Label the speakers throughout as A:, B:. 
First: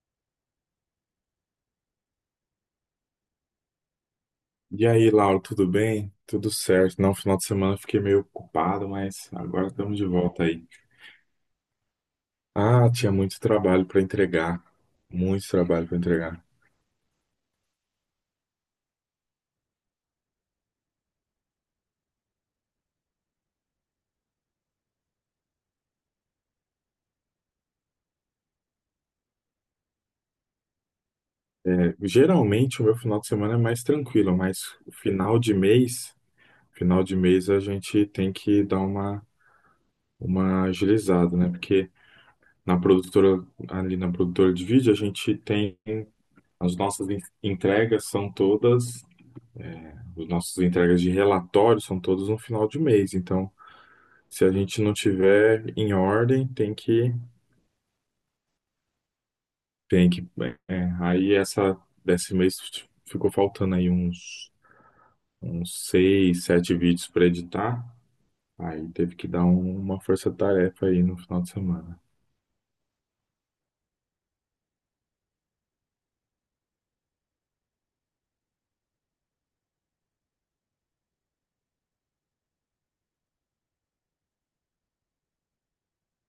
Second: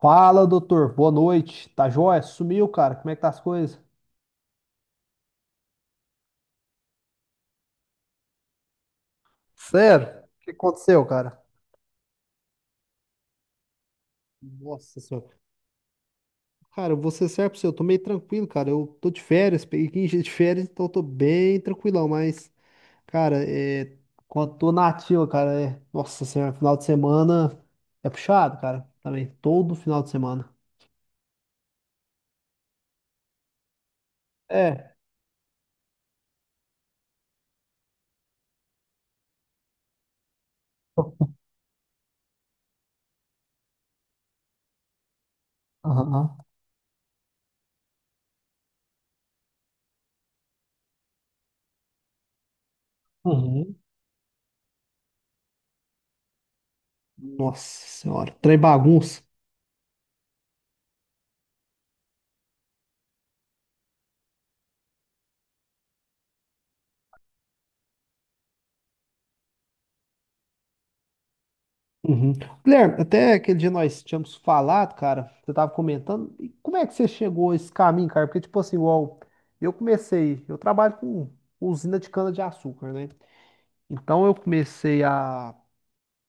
A: Fala, doutor. Boa noite. Tá jóia? Sumiu, cara. Como é que tá as coisas?
B: E aí, Laura, tudo bem? Tudo certo. Não, final de semana eu fiquei meio ocupado, mas agora estamos de
A: Sério?
B: volta
A: O que
B: aí.
A: aconteceu, cara?
B: Ah, tinha muito trabalho para entregar.
A: Nossa senhora.
B: Muito trabalho para entregar.
A: Cara, eu vou ser sério pra você, eu tô meio tranquilo, cara. Eu tô de férias, peguei 15 dias de férias, então eu tô bem tranquilão, mas, cara, quando tô na ativa, cara, nossa senhora, final de semana é puxado, cara. Também, todo final de semana.
B: É, geralmente o meu final de semana é mais tranquilo, mas
A: É.
B: final de mês a gente tem que dar uma agilizada, né? Porque na produtora, ali na produtora de vídeo, a gente tem
A: Aham.
B: entregas são todas, os nossos entregas de relatório são todos no final de mês, então
A: Uhum.
B: se a gente não tiver em ordem,
A: Nossa senhora, trem bagunça.
B: tem que, aí essa, desse mês ficou faltando aí uns, uns seis, sete vídeos para editar, aí teve que dar uma força-tarefa aí no final de semana.
A: Uhum. Guilherme, até aquele dia nós tínhamos falado, cara, você tava comentando, e como é que você chegou a esse caminho, cara? Porque, tipo assim, igual, eu comecei, eu trabalho com usina de cana-de-açúcar, né? Então eu comecei a,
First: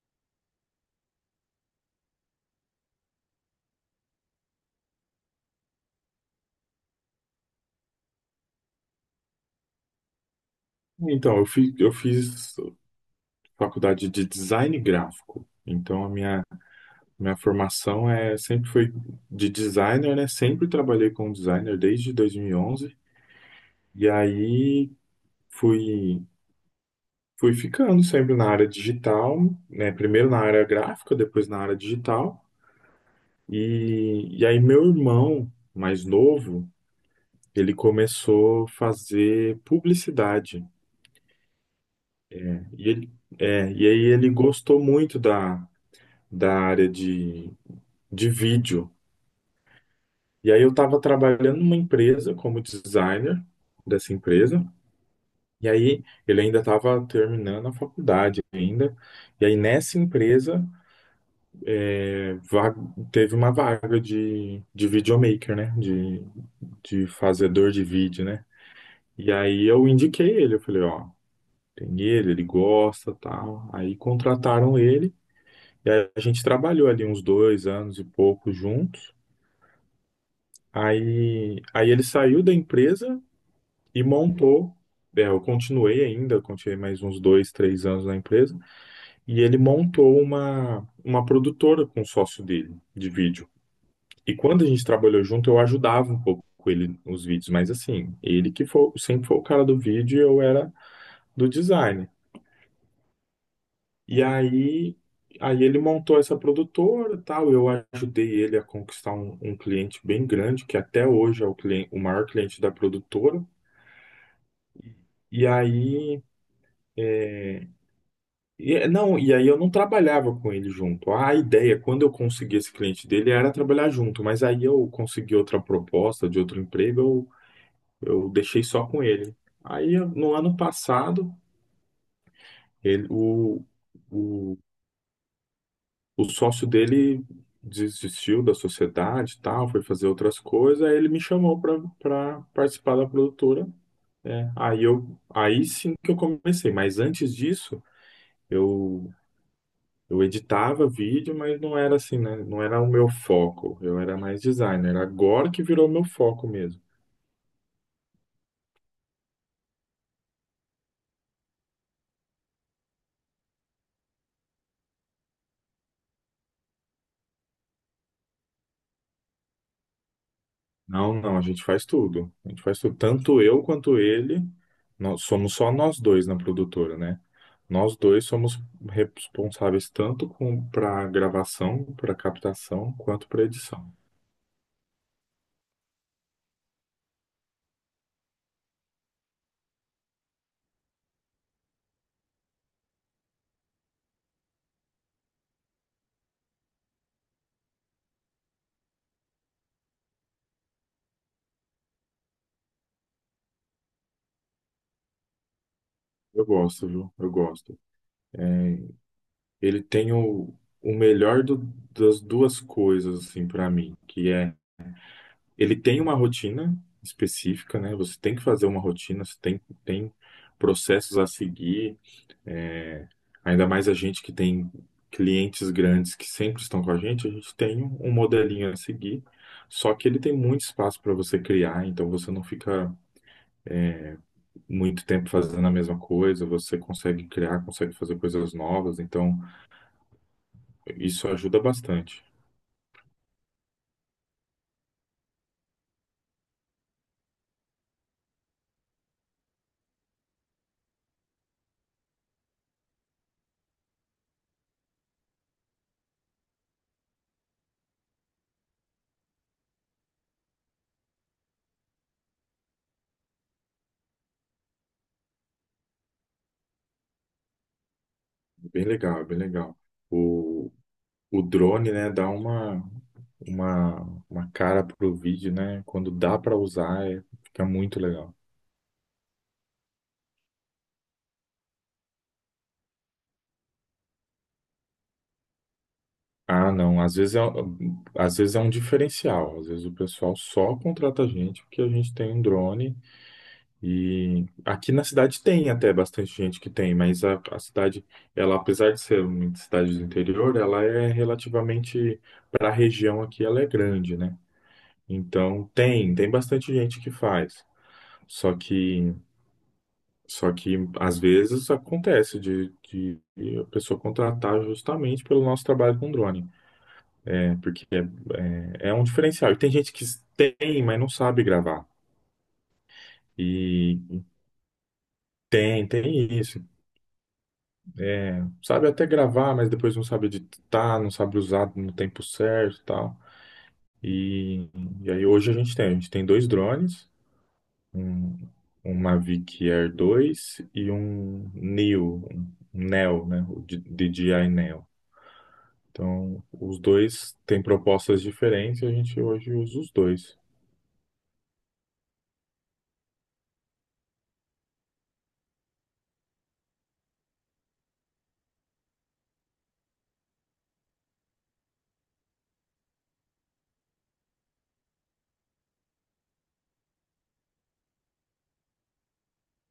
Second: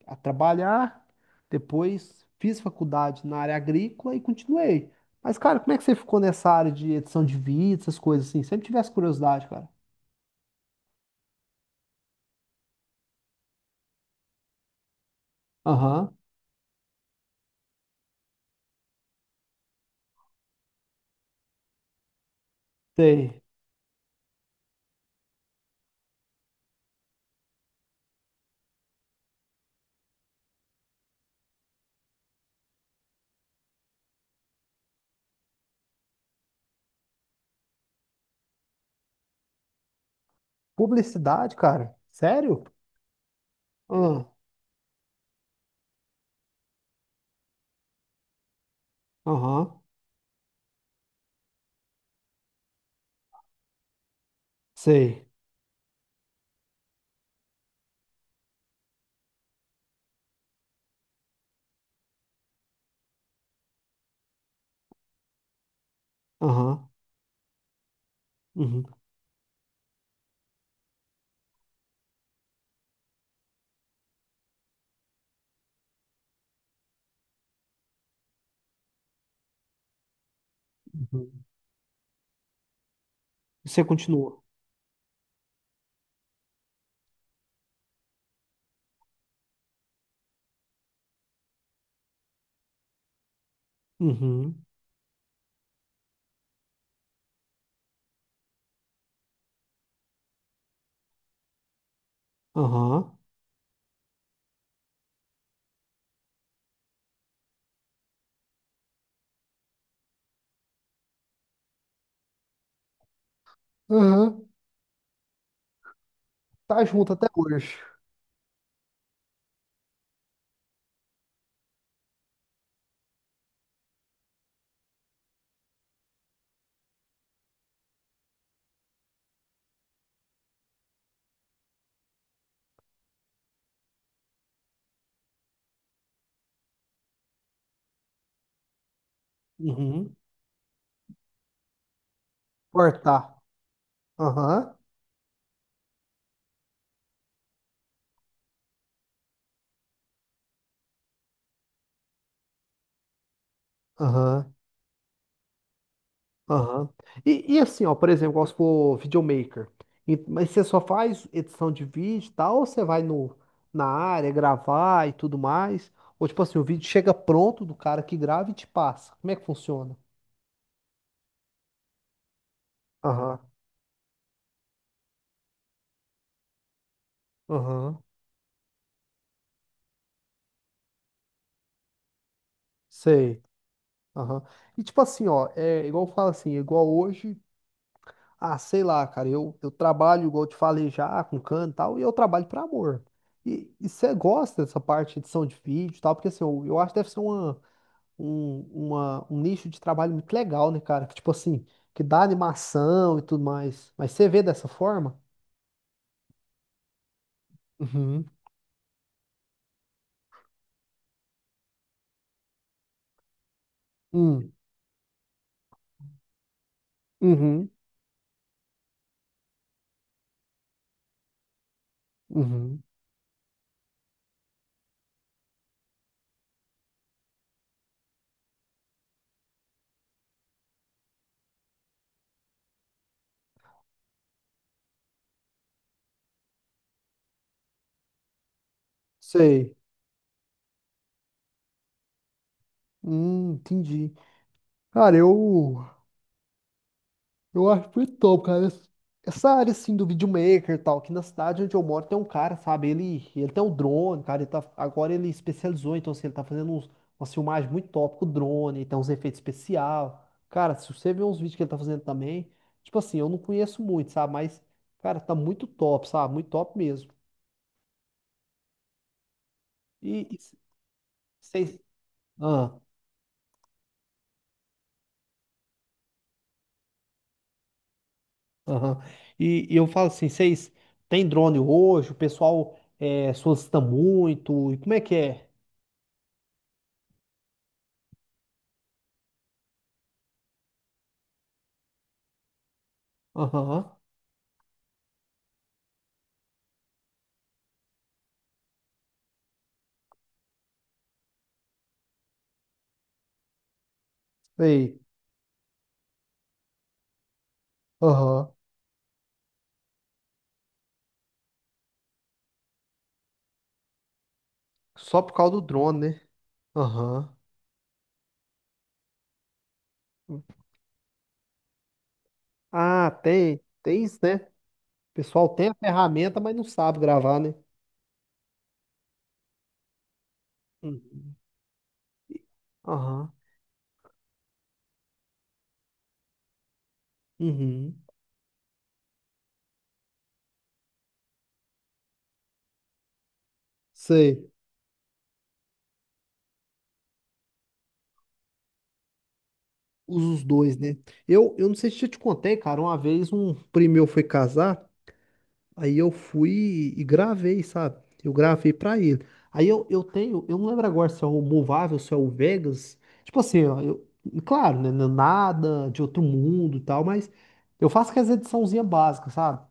A: a trabalhar, depois fiz faculdade na área agrícola e continuei. Mas, cara, como é que você ficou nessa área de edição de vídeo, essas coisas assim? Sempre tive essa curiosidade, cara.
B: Então, eu fiz faculdade de design gráfico, então
A: Aham,
B: minha formação sempre foi de designer, né? Sempre trabalhei como designer desde 2011, e onze.
A: sei.
B: E aí fui fui ficando sempre na área digital, né? Primeiro na área gráfica, depois na área digital. E aí meu irmão mais novo, ele começou a fazer publicidade.
A: Publicidade, cara? Sério?
B: E ele, e aí
A: Ah,
B: ele gostou muito da área de vídeo.
A: aham,
B: E aí eu estava trabalhando numa empresa como designer dessa empresa.
A: sei.
B: E aí ele ainda estava terminando a faculdade ainda. E aí nessa empresa va- teve uma vaga de videomaker, né?
A: Aham.
B: De fazedor de vídeo, né?
A: Uhum,
B: E aí eu indiquei ele, eu falei, ó, tem ele, ele gosta, tal. Aí contrataram ele, e aí a gente trabalhou ali uns dois anos e pouco juntos.
A: uhum.
B: Aí ele saiu da empresa
A: Você
B: e
A: continuou.
B: montou. É, eu continuei ainda, continuei mais uns dois, três anos na empresa, e ele montou uma produtora com o sócio dele de vídeo. E
A: Uhum,
B: quando a gente trabalhou junto, eu ajudava um pouco ele nos vídeos, mas assim, ele que foi, sempre foi o cara do vídeo e eu era do design.
A: aham,
B: E aí, aí ele montou essa produtora, e tal, eu ajudei ele a conquistar um, um cliente bem grande, que até hoje é o cliente, o maior cliente da produtora.
A: aham.
B: E aí,
A: Tá junto até hoje.
B: não, e aí eu não trabalhava com ele junto. A ideia, quando eu consegui esse cliente dele, era trabalhar junto, mas aí eu consegui outra proposta de outro emprego, eu deixei só com ele. Aí, no ano passado, ele, o, o, o sócio dele desistiu da sociedade e tal, foi fazer
A: Uhum,
B: outras coisas, aí ele me chamou para participar da
A: cortar.
B: produtora. É,
A: Aham.
B: aí sim que eu comecei, mas antes disso, eu, eu editava vídeo, mas não era assim, né? Não era o meu foco, eu era mais
A: Aham.
B: designer. Agora que virou meu foco mesmo.
A: Aham. E assim, ó, por exemplo, igual se for videomaker. Mas você só faz edição de vídeo e tal, ou você vai no, na área gravar e tudo mais? Ou tipo assim, o vídeo chega pronto do cara que grava e te passa. Como é que funciona?
B: Não, não, a gente faz tudo. A gente faz tudo.
A: Aham.
B: Tanto eu quanto ele, nós somos só nós dois na produtora, né? Nós
A: Aham.
B: dois somos responsáveis tanto com para gravação, para captação, quanto
A: Sei.
B: para edição.
A: Aham. E tipo assim, ó, é igual eu falo assim, igual hoje. Ah, sei lá, cara, eu trabalho, igual eu te falei já, com canto e tal, e eu trabalho por amor. E você gosta dessa parte de edição de vídeo e tal, porque assim, eu acho que deve ser um nicho de trabalho muito legal, né, cara? Que tipo assim, que dá animação e tudo mais. Mas você vê dessa forma?
B: Eu gosto, viu? Eu gosto.
A: Uhum.
B: É, ele tem o melhor do- das duas coisas, assim, para mim, que
A: Hum,
B: é ele tem uma rotina
A: uhum,
B: específica, né? Você tem que fazer uma rotina, você tem, tem processos a seguir.
A: uhum.
B: É, ainda mais a gente que tem clientes grandes que sempre estão com a gente tem um modelinho a seguir, só que ele tem muito espaço para você criar, então você não fica muito tempo fazendo a mesma coisa, você consegue criar, consegue fazer coisas novas, então
A: Sei.
B: isso ajuda bastante.
A: Entendi. Cara, eu. Eu acho muito top, cara. Essa área, assim, do videomaker e tal, aqui na cidade onde eu moro tem um cara, sabe? Ele tem um drone, cara. Ele tá, agora ele especializou, então, assim, ele tá fazendo umas filmagens muito top com o drone, tem uns efeitos especial. Cara, se você ver uns vídeos que ele tá fazendo também, tipo assim, eu não conheço muito, sabe? Mas, cara, tá muito top, sabe? Muito top mesmo.
B: Bem legal, bem legal.
A: E, e c-
B: O, o
A: vocês...
B: drone, né, dá
A: Ah,
B: uma, uma cara pro vídeo, né? Quando dá para usar, fica muito legal.
A: aham. E eu falo assim, vocês têm drone hoje? O pessoal solicita muito? E como é que é?
B: Ah, não. Às vezes é um diferencial. Às vezes o pessoal só contrata a gente porque a gente tem um drone.
A: Aham.
B: E aqui na cidade tem até bastante gente que tem, mas a cidade, ela, apesar de ser uma cidade do interior, ela é relativamente, para a região aqui, ela é grande, né?
A: Sei.
B: Então tem, tem bastante gente que faz.
A: Aham.
B: Só que, só que às vezes acontece de a pessoa contratar
A: Só
B: justamente
A: por
B: pelo
A: causa do
B: nosso trabalho
A: drone,
B: com
A: né?
B: drone.
A: Aham.
B: Né? Porque é, é, é um diferencial. E tem gente que tem, mas não sabe gravar.
A: Ah, tem. Tem isso,
B: E
A: né? O pessoal tem a
B: tem, tem
A: ferramenta, mas não
B: isso.
A: sabe gravar, né?
B: Sabe até gravar, mas depois não sabe editar, não
A: Uhum.
B: sabe usar no tempo certo e tal.
A: Aham.
B: E, e aí hoje a gente tem dois drones,
A: Uhum.
B: um, um Mavic Air dois e um Neo, né? DJI
A: Sei.
B: Neo. Então, os dois têm propostas diferentes e a gente hoje usa os
A: Usa
B: dois.
A: os dois, né? Eu não sei se eu te contei, cara. Uma vez um primo meu foi casar. Aí eu fui e gravei, sabe? Eu gravei pra ele. Aí eu não lembro agora se é o Movável, se é o Vegas. Tipo assim, ó, claro, né? Não é nada de outro mundo e tal, mas eu faço aquelas ediçãozinhas básica, sabe?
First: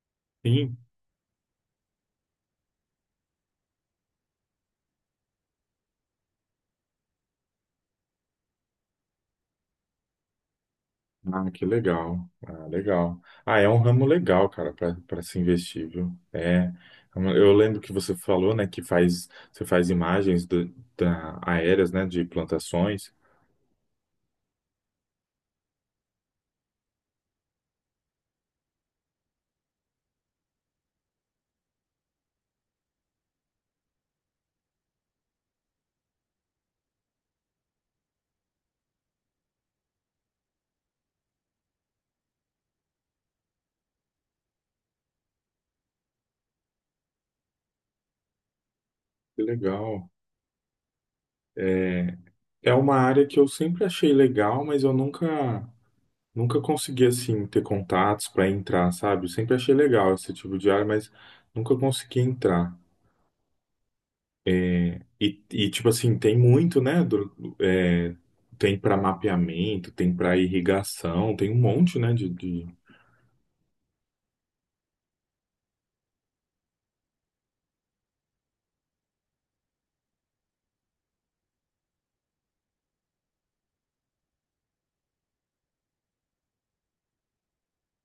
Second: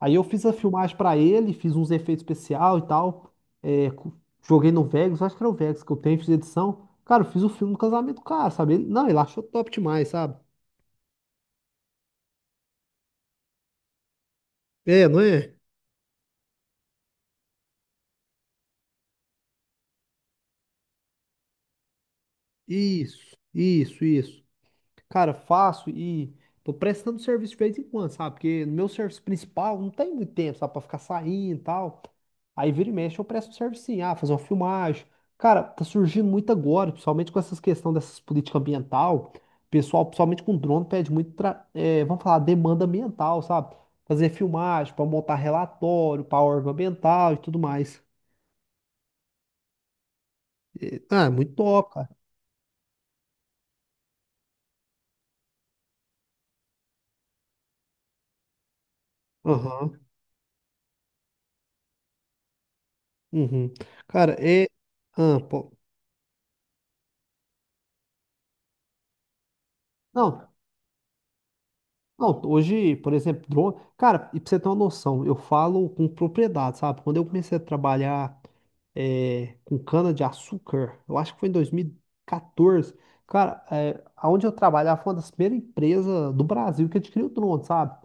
A: Aí eu fiz a
B: E
A: filmagem pra ele, fiz uns efeitos especial e tal. é, co- Joguei no Vegas, acho que era o Vegas que eu tenho, fiz edição. Cara, eu fiz o filme do casamento do cara, sabe? Ele- não, ele achou top demais, sabe?
B: ah, que legal. Ah, legal. Ah, é um ramo legal, cara, para
A: É, não
B: para se
A: é?
B: investir, viu? É. Eu lembro que você falou, né, que faz você faz imagens da, aéreas, né, de plantações.
A: Isso, isso, isso. Cara, faço e tô prestando serviço de vez em quando, sabe? Porque no meu serviço principal não tem muito tempo, sabe? Pra ficar saindo e tal. Aí vira e mexe, eu presto um serviço sim. Ah, fazer uma filmagem. Cara, tá surgindo muito agora, principalmente com essas questões dessas políticas ambiental. Pessoal, principalmente com drone, pede muito, vamos falar, demanda ambiental, sabe? Fazer filmagem, pra montar relatório, pra órgão ambiental e tudo mais.
B: Que legal.
A: Ah, é muito top, cara.
B: É, é uma área que eu sempre achei legal, mas eu nunca consegui assim ter contatos para entrar, sabe? Eu sempre achei
A: Aham.
B: legal esse tipo de área, mas nunca consegui entrar.
A: Uhum. Cara, é. Ah,
B: E,
A: pô.
B: tipo assim, tem muito, né? Tem para mapeamento, tem para
A: Não,
B: irrigação, tem um monte, né?
A: não,
B: De-
A: hoje, por exemplo, drone. Cara, e pra você ter uma noção, eu falo com propriedade, sabe? Quando eu comecei a trabalhar com cana-de-açúcar, eu acho que foi em 2014. Cara, é, aonde eu trabalhava foi uma das primeiras empresas do Brasil que adquiriu drone, sabe?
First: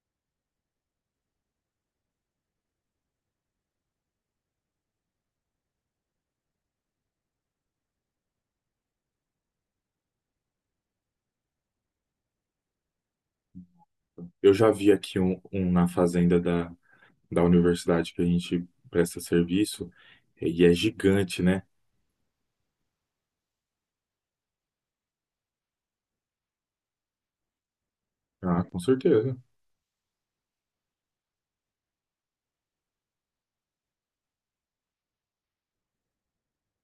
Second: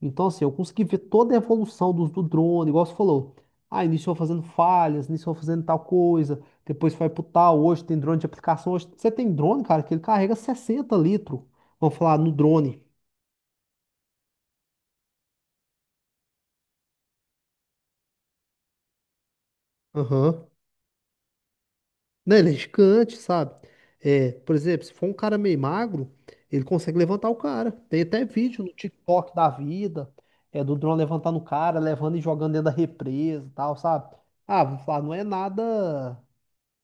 A: Então, assim, eu consegui ver toda a evolução do drone, igual você falou. Ah, iniciou fazendo falhas, iniciou fazendo tal coisa, depois foi pro tal. Hoje tem drone de aplicação. Hoje você tem drone, cara, que ele carrega 60 litros, vamos falar, no drone.
B: eu já vi aqui um, um na fazenda da, da universidade que a gente presta serviço,
A: Aham.
B: e é gigante, né?
A: Não, ele é gigante, sabe? É, por exemplo, se for um cara meio magro, ele consegue levantar o cara. Tem até vídeo
B: Ah,
A: no
B: com
A: TikTok
B: certeza.
A: da vida, é do drone levantando o cara, levando e jogando dentro da represa e tal, sabe? Ah, vou falar, não é nada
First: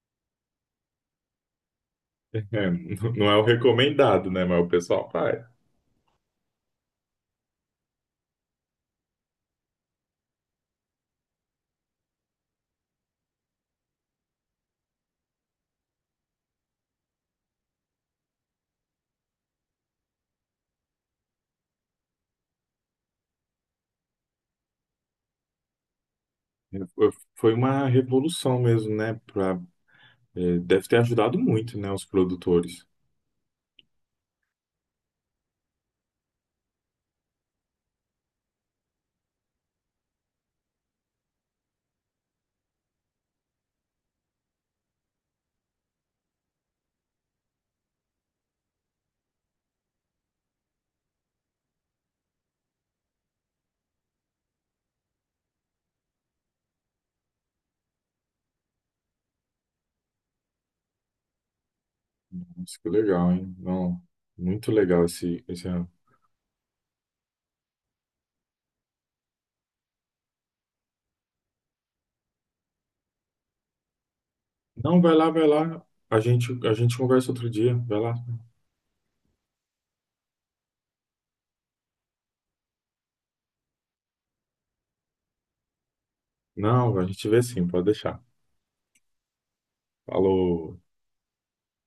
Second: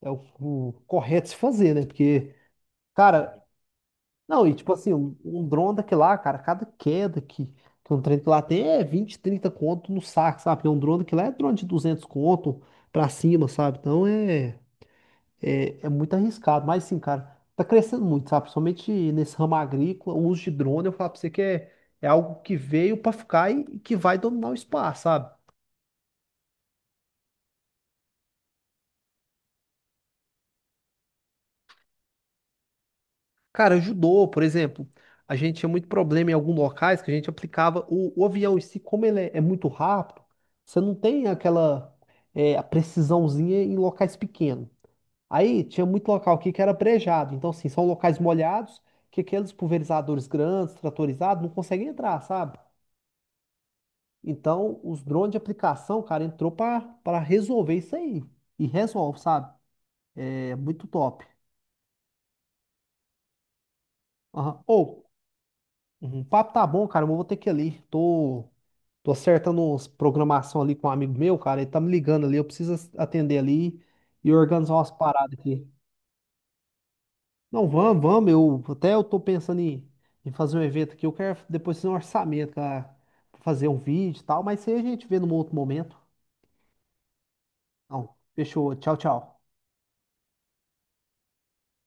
A: é o correto se fazer, né? Porque,
B: É, não é
A: cara,
B: o recomendado, né?
A: não, e
B: Mas o
A: tipo assim,
B: pessoal
A: um,
B: faz.
A: um drone daquele lá, cara, cada queda que um trem que lá tem é 20, 30 conto no saco, sabe? Porque um drone daquele lá é drone de 200 conto pra cima, sabe? Então é. É muito arriscado, mas sim, cara, tá crescendo muito, sabe? Principalmente nesse ramo agrícola, o uso de drone, eu falo pra você que é algo que veio pra ficar e que vai dominar o espaço, sabe?
B: Foi foi uma revolução mesmo, né? Pra, é, deve ter ajudado muito, né? Os produtores.
A: Cara, ajudou, por exemplo, a gente tinha muito problema em alguns locais que a gente aplicava o avião em si, como ele é muito rápido, você não tem aquela a precisãozinha em locais pequenos. Aí tinha muito local aqui que era brejado, então assim, são locais molhados que aqueles pulverizadores grandes, tratorizados, não conseguem entrar, sabe? Então, os drones de aplicação, cara, entrou pra para resolver isso aí. E resolve, sabe? É muito top.
B: Nossa, que legal, hein? Não,
A: Aham.
B: muito
A: Ô,
B: legal esse, esse
A: uhum, o papo tá bom, cara, mas eu vou ter que ir ali. Tô acertando uns programação ali com um amigo meu, cara. Ele tá me ligando ali. Eu preciso atender ali e organizar umas
B: não, vai lá,
A: paradas
B: vai
A: aqui.
B: lá. A gente conversa outro
A: Não,
B: dia. Vai
A: vamos,
B: lá.
A: vamos. Até eu tô pensando em, fazer um evento aqui. Eu quero depois fazer um orçamento, cara, pra fazer um vídeo e tal. Mas isso aí a gente vê num outro momento.
B: Não, a gente vê sim, pode
A: Não,
B: deixar.
A: fechou. Tchau, tchau.
B: Falou.